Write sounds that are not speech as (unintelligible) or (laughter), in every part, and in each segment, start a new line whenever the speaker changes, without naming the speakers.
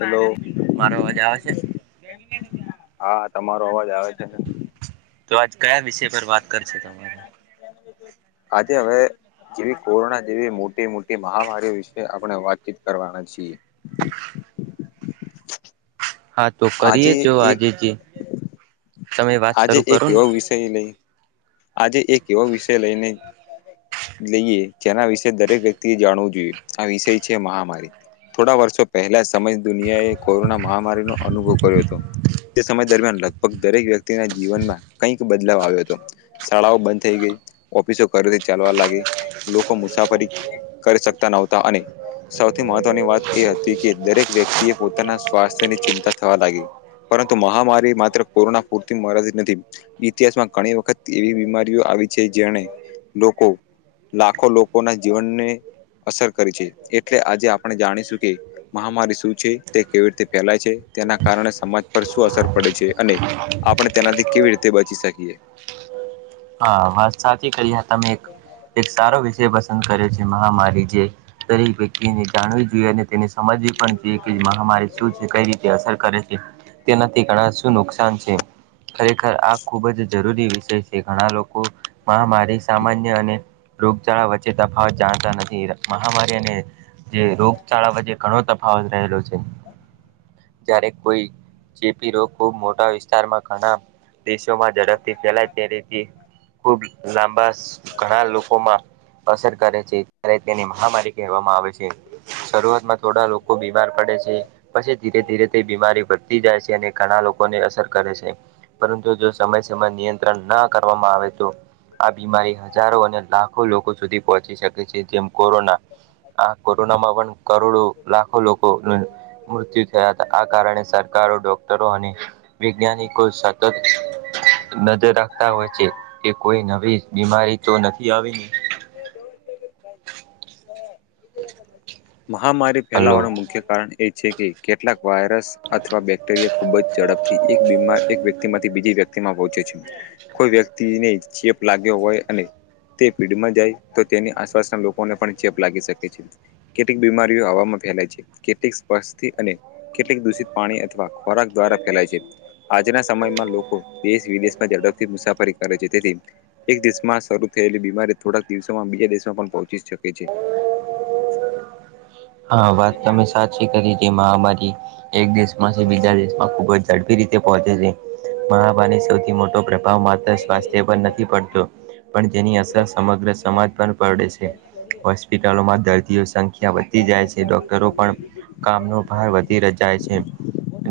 Hello
મારો અવાજ આવે છે
હા તમા રો અવાજ આવે છે ને
તો આજ કયા વિષય પર વાત કરશુ તમારે
આજે હવે જેવી કોરોના જેવી મોટી મોટી મહામારીઓ વિશે આપણે વાતચીત કરવાના છીએ.
હા તો
આજે
કરીએે જો
એક
આજે જે તમે વાત શરૂ કરો ને
આજે એક એવો વિષય લઈ ને લઈએ જેના વિશે દરેક વ્યક્તિએ જાણવું જોઈએ આ વિષય છે મહામારી થોડા વર્ષો પહેલા સમય દુનિયાએ કોરોના મહામારીનો અનુભવ કર્યો હતો. તે સમય દરમિયાન લગભગ દરેક વ્યક્તિના જીવનમાં કંઈક બદલાવ આવ્યો હતો. શાળાઓ બંધ થઈ ગઈ ઓફિસો ઘરેથી ચાલવા લાગી લોકો મુસાફરી કરી સકતા નોવતા અને સૌથી મહત્વની વાત એ હતી કે દરેક વ્યક્તિ એ પોતાના સ્વાસ્થ્યની ચિંતા થવા લાગી પરંતુ મહામારી માત્ર કોરોના પૂરતી મળ્યાથી નથી ઇતિહાસમાં ઘણી વખત એવી બીમારીઓ આવી છે જેને લોકો લાખો લોકોના જીવનને અસર કરી છે એટલે આજે આપણે જાણીશું કે મહામારી શું છે તે કેવી રીતે ફેલાય છે. તેના કારણે સમાજ પર શું અસર પડે છે અને આપણે તેનાથી કેવી રીતે બચી શકીએ.
હા વાત સાચી કરી તમે એક એક સારો વિચાર પસંદ કરે છે મહામારી જે દરેક વ્યક્તિને જાણવી જોઈએ અને તેને સમજવી પણ એ કે મહામારી શું છે. કઈ રીતે અસર કરે છે. તેનાથી ઘણા શું નુકસાન છે. ખરેખર આ ખૂબ જ જરૂરી વિષય છે. ઘણા લોકો મહામારી સામાન્ય અને રોગચાળા વચ્ચે તફાવત જાણતા નથી. મહામારી અને જે રોગચાળા વચ્ચે ઘણો તફાવત રહેલો છે. જ્યારે કોઈ ચેપી રોગોને ખૂબ મોટા વિસ્તારમાં ઘણાં દેશોમાં ઝડપથી ફેલાય ત્યારે થી ખુબ લાંબા ઘણા લોકોમાં. અસર કરે છે. ત્યારે તેની મહામારી કહેવામાં આવે છે. શરૂઆત માં થોડા લોકો બીમાર પડે છે. પછી ધીરે ધીરે તે બીમારી વધતી જાય છે. અને ઘણા લોકોને અસર કરે છે. પરંતુ જો સમય સમય નિયંત્રણ ના કરવામાં આવે તો. આ બીમારી હજારો અને લાખો લોકો સુધી પહોંચી શકે છે. જેમ કોરોના, આ કોરોનામાં પણ કરોડો લાખો લોકો મૃત્યુ થયા હતા આ કારણે સરકાર. સારો ડોક્ટરો અને વૈજ્ઞાનિકો સતત નજર રાખે રાખતા હોય છે. કે કોઈ નવી બીમારી તો નથી આવી.
ાય (unintelligible) (unintelligible)
બ (inaudible) (inaudible) (inaudible)
મહામારી ફેલાવાનું મુખ્ય કારણ. એ છે. કે કેટલાક વાયરસ અથવા બેક્ટેરિયા ખુબ જ ઝડપથી એક બીમાર એક વ્યક્તિ માંથી બીજી વ્યક્તિમાં પહોંચે છે. કોઈ વ્યક્તિને ચેપ લાગ્યો હોય અને. તે ભીડ માં જાય તો તેની આસપાસના લોકોને પણ ચેપ લાગી શકે છે. કેટલીક બીમારીઓ આવામાં ફેલાય છે. કેટલીક સ્પષ, અને કેટલીક દૂષિત, પાણી અથવા, ખોરાક દ્વારા. દ્વારા ફેલાય છે. આજના સમયમાં લોકો દેશ વિદેશમાં ઝડપથી મુસાફરી કરે છે. તેથી એક દેશ માં શરૂ થયેલી બીમારી થોડાક દિવસોમાં બીજા દેશમાં પણ, પહોંચી શકે છે.
હા. વાત તમે સાચી કરી છે. મહામારી એક દેશમાં છે. બીજા દેશમાં ખુબ જ ઝડપી રીતે પહુંચે છે પર આમા સૌથી મોટો આ માત્ર સ્વાસ્થ્ય પર નથી પડતો પણ તેની અસર સમગ્ર સમાજ પર પડે છે હોસ્પિટલોમાં દર્દીઓ સંખ્યા વધે વઘી જાય છે ડોક્ટરો પણ કામનો ભાર વધી રે જાય છે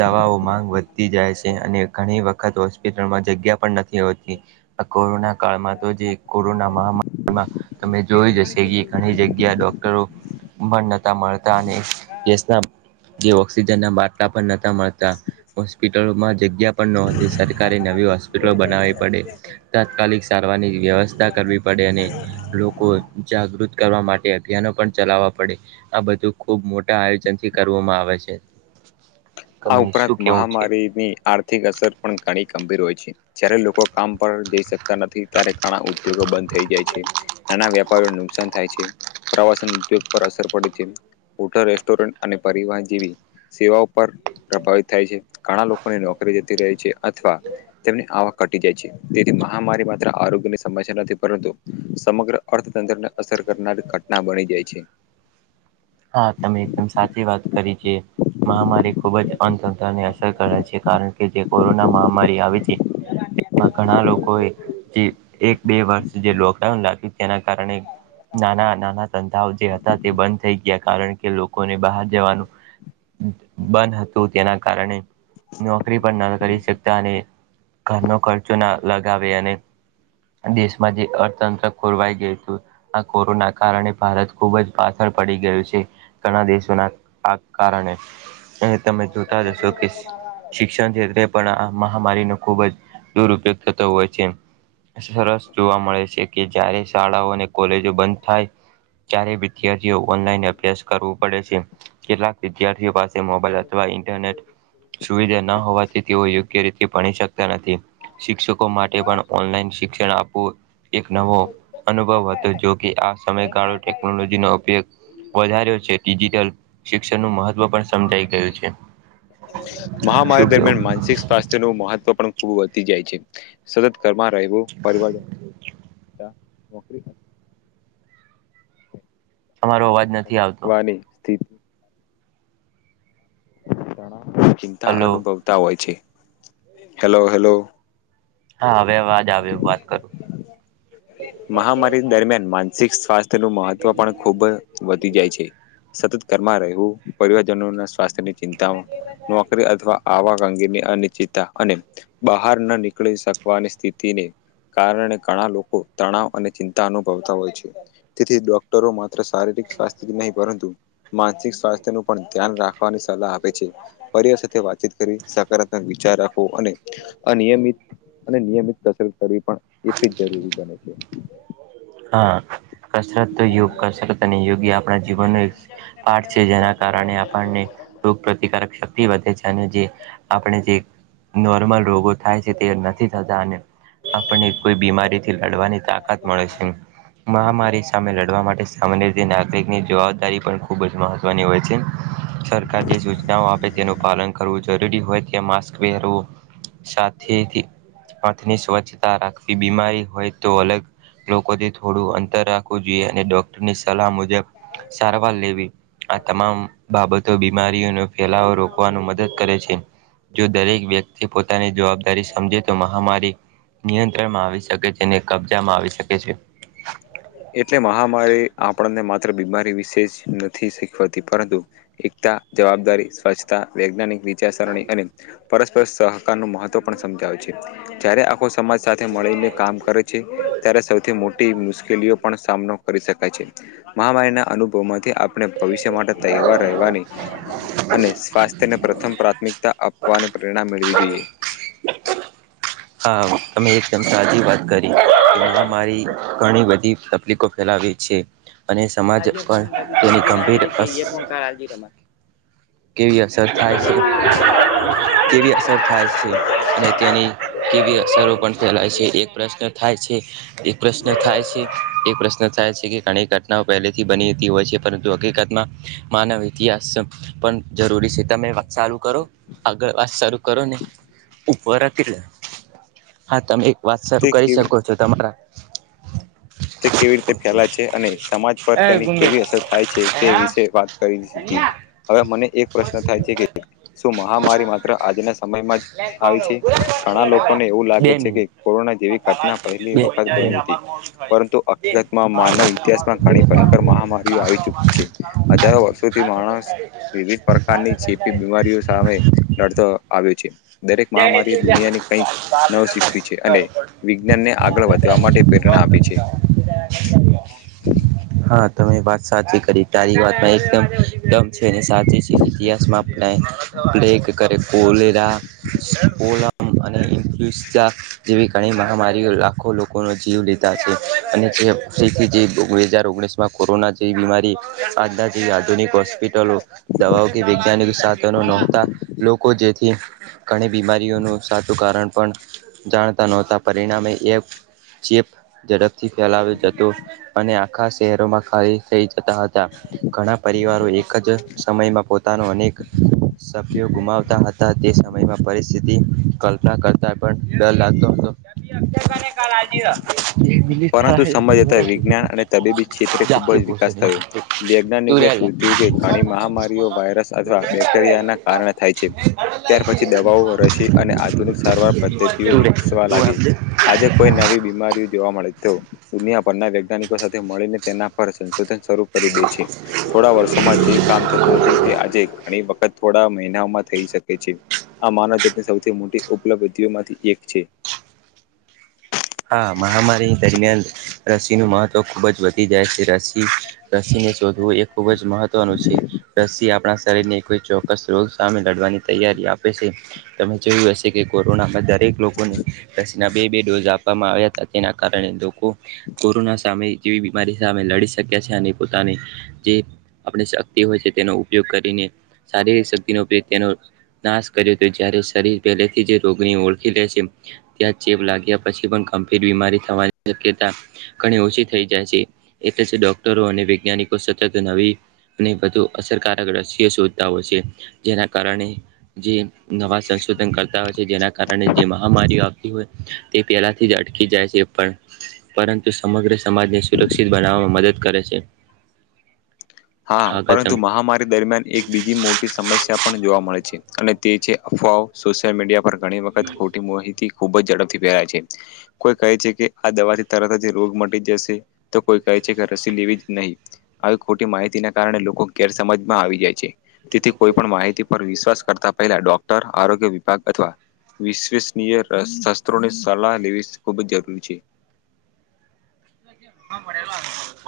દવાઓ માંગ વધતી જાય છે અને ઘણી વખત હોસ્પિટલમાં જગ્યા પણ નથી હોતી આ કોરોના કાળમાં તો જે કોરોના મહામારી માં તમે જોઈ જશે કે ઘણી જગ્યા ડોક્ટરો મન નતા મળતા અને દેશના જે ઓક્સિજનના બાટલા પણ નતા મળતા હોસ્પિટલોમાં જગ્યા પણ નહતી સરકારી નવી હોસ્પિટલોમાં હોસ્પિટલો બનાવી પડી તાત્કાલિક સારવારની વ્યવસ્થા કરવી પડે અને લોકો જાગૃત કરવા માટે અભિયાનો પણ ચલાવવા પડે આ બધું ખૂબ મોટા આયોજનથી કરવામાં આવે છે
આ
તમે
ઉપરાંત
શું કેવું છે
મહામારીની આર્થિક અસર પણ ઘણી ગંભીર હોય છે જારે લોકો કામ પર જઈ શકતા નથી ત્યારે ઘણા ઉદ્યોગો બંધ થઈ જાય છે નાના વેપાર નુકસાન થાય છે પ્રવાસન ઉદ્યોગ પર અસર પડે છે મોટા રેસ્ટોરન્ટ અને પરિવહન જેવી સેવાઓ પર પ્રભાવિત થાય છે ઘણા લોકોની નોકરી જતી રહે છે અથવા તેમની આવક ઘટી જાય છે તેથી મહામારી માત્ર આરોગ્ય ની સમસ્યા નથી પરંતુ સમગ્ર અર્થતંત્રને અસર કરનાર ઘટના બની જાય છે
હા તમે એકદમ સાચી વાત કરી જે મહામારી ખૂબ જ અંધંધાને અસર કરે છે કારણ કે જે કોરોના મહામારી આવે તી એમાં ઘણા લોકોએ જે એક બે વર્ષ જે લોકડાઉન લાગ્યું તેના કારણે નાના નાના ધંધાઓ જે હતા તે બંધ થઈ ગયા કારણ કે લોકોને બહાર જવાનું બંધ હતું તેના કારણે નોકરી પણ ન કરી શકતા અને ઘરનો ખર્ચો ના લગાવે અને દેશમાં જે અર્થતંત્ર ખોરવાઈ ગયું હતું આ કોરોના કારણે ભારત ખુબ જ પાછળ પડી ગયું છે ઘણા દેશોના આ કારણે અ તમે જોતા જશો કે શિક્ષણક્ષેત્ર પણ આ મહામારીનો ખૂબ જ દુરુયોગ થતો હોય છે. સરસ જોવા મળે છે કે જારે શાળાઓ અને કોલેજો બંધ થાય. ત્યારે વિધાર્થી ઓનલાઈન અભ્યાસ કરવું પડે છે કેટલાક વિદ્યાર્થીઓ પાસે મોબાઈલ અથવા ઇન્ટરનેટ સુવિધા ના હોવાથી તેઓ યોગ્ય રીતે ભણી શકતા નથી શિક્ષકો માટે પણ ઓનલાઈન શિક્ષણ આપવું એક નવો અનુભવ હતો જોકે આ સમયગાળો ટેકનોલોજીનો ઉપયોગ વધાર્યો છે ડિજિટલ શિક્ષણનું મહત્ત્વ પણ સમજાઈ ગયું છે.
મહામારી
શું
દરમિયાન
કેવું
માનસિક સ્વાસ્થ્ય ન મહત્વ પણ ખૂબ વધતી જાય છે સત ઘરમાં રેહુ પરિવારજન
અમારો અવાજ આવતો
(unintelligible) ગણા ચિંતા
હલો
અનુભવતા હોય છે હલો હલો.
હા હવે અવાજ આવે વાત કરું
મહામારી દરમિયાન માનસિક સ્વાસ્થ્ય નું મહત્વ પણ ખુબજ જાય છે સતત ઘરમાં રહેવું પરિવારજનો ના સ્વાસ્થ્યની ચિંતામાં નોકરી અથવા આવક અંગીરની અનિશ્ચતા અને બહાર ન નીકળી શકવાની સ્થિતિને કારણે ઘણા લોકો તણાવ અને ચિંતા અનુભવતા હોય છે તેથી ડોક્ટરોમાં શારીરિક સ્વાસ્થ્ય જ નહીં પરંતુ માનસિક સ્વાસ્થ્ય નું પણ ધ્યાન રાખવાની સલાહ આપે છે. પરિવાર સાથે વાતચીત કરી સકારાત્મક વિચાર રાખવો અને અનિયમિત અને નિયમિત કસરત કરવી પણ એટલી જરૂરી છે. (inaudible)
હા કસરત તો યુગ કસરત અને યુગ આપ આપણા જીવનનો એક પાઠ છે જેના કારણે આપણને રોગ પ્રતિકારક શક્તિ વધે છે અને જે આપણે જે નોર્મલ રોગો થાય છે તે નથી થતા અને આપણને કોઈ બીમારી થી લડવાની તાકાત મળે છે. મહામારી સામે લડવા માટે સામાન્ય રીતે નાગરિકની જવાબદારી પણ ખૂબ જ મહત્વની હોય છે. સરકાર જે સૂચનાઓ આપે તેનું પાલન કરવું જરૂરી હોય ત્યા માસ્ક પહેરવું સાથી. હથની સ્વચ્છતા રાખવી બીમારી હોય તો અલગ લોકો થોડું અંતર રાખવું જોઈએ અને ડોક્ટરની સલાહ મુજબ સારવાર લેવી આ તમામ બાબતો બીમાર ફેલાવો રોકવા મદદ કરે છે જો દરેક વ્યક્તિ પોતાની જવાબદારી સમજે તો મહામારી નિયંત્રણમાં આવી શકે. તેને કબજામાં આવી શકે છે.
(inaudible) એટલે મહામારી આપણને માત્ર બીમારી વિશે જ નથી શીખવાતી પરંતુ એકતા જવાબદારી સ્વચ્છતા વૈજ્ઞાનિક રીત સરણી અને પરસ્પર સહકાર નું મહત્વ પણ સમજાવે છે જ્યારે આખો સમાજ સાથે મળીને કામ કરે. ત્યારે સૌથી મોટી મુશ્કેલીઓ પણ સામનો કરી શકાય છે મહામારીના અનુભવમાં થી આપણે ભવિષ્ય માટે તૈવાર રહેવાની અને સ્વાસ્થ્ય ને પ્રથમ પ્રાથમિકતા આપવાની પ્રેરણા મેળવી જોઈએ. (inaudible)
હા અમે એકદમ સાચી વાત કરી એમાં મારી ઘણી બધી તકલીફો ફેલાવે છે અને સમાજ પણ તેની ગંભીર અસ (inaudible) કેવી અસરો પણ ફેલાય છે એક પ્રશ્ન થાય છે એક પ્રશ્ન થાય છે એક પ્રશ્ન થાય છે. ઘણી ઘટનાઓ પહેલેથી બનીતી હોય છે પરંતુ હકીકતમાં માનવ ઇતિહાસ જરૂરી છે તમે વાત સાલું કરો આગળ વાત સારું કરો ને (unintelligible) હા તમે એક વાત શરૂ
તે
કરી
કેવી
શકો છો તમારા
તે કેવી રીતે ફેલાય છે અને સમાજ પર તેની કેવી અસર થાય છે તે વિશે વાત કરી હતી. હવે મને એક પ્રશ્ન થાય છે કે. શું મહામારી માત્ર આજના સમયમાં જ આવી છે ઘણા લોકોને એવું લાગે
બે
છે કે
મિનિટ
કોરોના જેવી ઘટના પહેલી
બે
વખત બની હતી. પરંતુ હકીકતમાં માનવ ઇતિહાસમાં ઘણી ભયખર મહામારીઓ આવી ચુકી છે હજારો વર્ષોથી માણસ વિવિધ પ્રકારની ચેપી બીમારીઓ સામે લડતો આવ્યો છે. દરેક
જય હિન્દ
મહામારી એ
જય
દુનિયાની કઈક નવ શીખ્યું છે અને વિજ્ઞાન ને આગળ વધવા માટે પ્રેરણ પી છે.
હા તમે વાત સાચ તારી વાતમાં એકદમ દમ છે સાચ છે ઇતિહાસમાં આપલે કરે કોલેરા. પોલમ અને ઇન્ફ્લુએઝા જેવી ઘણી મહામારીઓ લાખો જીવ લીધા છે અને જે ફથી જે બે હજર ઓગણીસ માં કોરોના જે બીમારી આ જેવી આધુનિક હોસ્પિટલો દવાઓ કે વૈજ્ઞાનિક સાધનો નહોતા લોકો જેથી ઘણી બીમારીઓનું સાચું કા પણ જાણતા નહોતા પરિણામે એક ચેપ ઝડપથી ફેલાવે જતો. અને આખા શહેરોમાં ખાલી થઈ જતા હતા ઘણા પરિવારો એક જ સમયમાં ન અનેક સભ્યો ગુમાવતા હતા તે સમયમાં પરિસ્થિતિ કલ્પના કરતા પણ ડર લાગતો હતો.
પરંતુ સમજતા વિજ્ઞાન અને તબીબી ક્ષેત્રે ખૂબ જ વિકાસ થયો
તું
વૈજ્ઞાનિક
રે લે.
ધ કે ઘણી મહામારીઓ વાયરસ અથવા બેક્ટેરિયાના કારણે થાય છે ત્યાર પછી દવા રસી અને આધુનિક સારવાર પદ્ધતિઓ
તું રે
વિકસવા
તું
લાગી
આપજે.
આજે કોઈ નવી બીમારી જોવા મળે. દુનિયાભરના વૈજ્ઞાનિકો સાથે મળીને તેના પર સંશોધન શરૂ કરી દે છે થોડા વર્ષોમાં જે કામ થતું હતું તે આજે ઘણી વખત થોડા મહિનામાં થઈ શકે છે. આ માનવજતની સૌથી મોટી ઉપલબ્ધિઓમાંથી એક છે.
હા મહામારી દરમિયાન રસીનું મહત્વ ખૂબ જ વધી જાય છે રસી રસી ને શોધવું એ ખુબ જ મહત્વનું છે રસ આપડા શરીરને કો ચોક્કસ રોગ સામે લડવાની તૈયારી આપે છે તમે જોયું હશે કે કોરોનામાં લોકોને રસીના બે બે ડોઝ આવ હતા તેના કારણે લોકો કોરોના સામે જેવી બીમારી સામે લડી શક્યા છે અને પોતાના આપ શક્તિ હોય છે તેનો ઉપયોગ કરીને શારીરિક શક્તિનો તેનો નાશ કર્યો હતો જયારે શરીર પહેલેથી જ રોગની ઓળખી લેશે ત્યાં ચેપ લાગ્યા પછી પણ ગંભીર બીમારી થવાની શક્યતા ઘણી ઓછી થઈ જાય છે એલે જ ડોક્ટરો વૈજ્ઞાનિકો સતત નવી વધુ અસરકારક રશ્યો શોધતા હોય છે જેના કારણે જે નવા ન કરતા હોય છે જેના કારણે જે મહામારી આવતી હોય તે પહેલાંથી જ અટકી જાય છે પણ પરંતુ સમગ્ર સમાજને સુરક્ષિત બનાવવામાં મદદ કરે છે. (inaudible)
હા
આગળ
પરંતુ
તમે
મહામારી દરમિયાન એક બીજી મોટી સમસ્યા પણ જોવા મળે. છે અને તે છે અફવાઓ સોશિયલ મીડિયા પર ઘણી વખત ખોટી મોહિતી. ખુબ જ ઝડપથી પહેરાય છે કોઈ કહે છે કે આ દવાથી તરત જ રોગ મટી જશે તો કોઈ ક છે કે રસી લેવી જ નહીં આવી ખોટી માહિતીના કારણે લોકો ગેરસમજમાં આવી જાય છે તેથી કોઈ પણ માહિતી પર વિશ્વાસ કરતા પહેલા ડોક્ટર આરોગ્ય વિભાગ અથવા વિશ્વસનીય શાસ્ત્રોની સલાહ લેવી ખૂબ જ જરૂરી છે. (inaudible)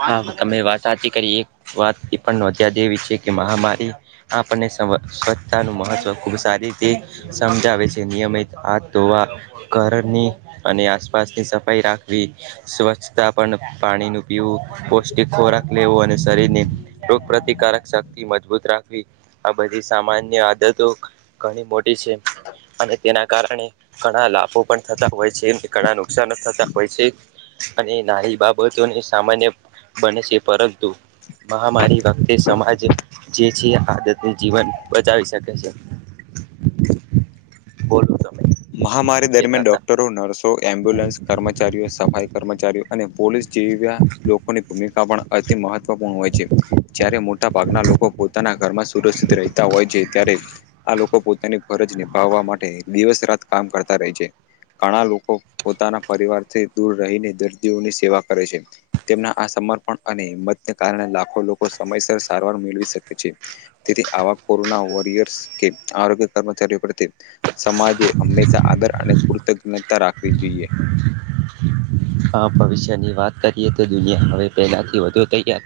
હા તમે વાત સાચી કરી એક વાત એ પણ નોંધયા દેવી છે કે મહામારી આપણને સ્વચ્છતાનું મહત્વ ખૂબ સારી રીતે સમજાવે છે નિયમિત આ ધોવા ઘરની અને આસ પાસની સફાઈ રાખવી સ્વચ્છતા પણ પાણીનું પીવું પૌષ્ટિક ખોરાક લેવો અને શરીરને રોગપ્રતિકારક શક્તિ મજબૂત રાખ ખવી આ બધી સામાન્ય આદતો ઘણી મોટી છે. અને તેના કારણે ઘણા લાભો પણ થતા હોય છે ઘણા નુકસાન થતા હોય છે. અને નાની બાબતોને સામાન્ય બને છે પરંતુ મહામારી વખતે સમાજ જે છે આદત જીવન બચાવી શકે છે.
(inaudible)
બોલો ત
મહામારી દરમિયાન ડોક્ટરો નર્સો એમ્બ્યુલન્સ કર્મચારીઓ સફાઈ કર્મચારીઓ અને પોલીસ જેવયા લોકોની ભૂમિકા પણ અતિ મહત્વપૂર્ણ હોય છે જાયારે મોટા ભાગના લોકો પોતાના ઘરમાં સુરક્ષિત રહેતા હોય છે ત્યારે આ લોકો પોતાની ફરજ નિભાવવા માટે દિવસ રાત કામ કરતા રહે છે. ઘણા લોકો પોતાના પરિવારથી દૂર રહીને દર્દીઓની સેવા કરે છે તેમના આ સમરપણ અને હિંમતને કારણે લાખો લોકો સમયસર સારવાર મેળવી શકે છે તેથી આવા કો રોના વોરિયર્સ કે આરોગ્ય કર્મચારીઓ પ્રતિ સમાજ હંમેશા આદર અને કૃતજ્ઞતા રાખવી જોઈએ.
હા ભવિષ્યની વાત કરીએ તો દુનિયા હવે પહેલાથી વધુ તૈયાર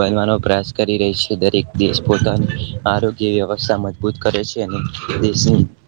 બનવાનો પ્રયાસ કરી રહી છે દરેક દેશ પોતાની આરોગ્ય વ્યવસ્થા મજબૂત કરે છે અને દેશની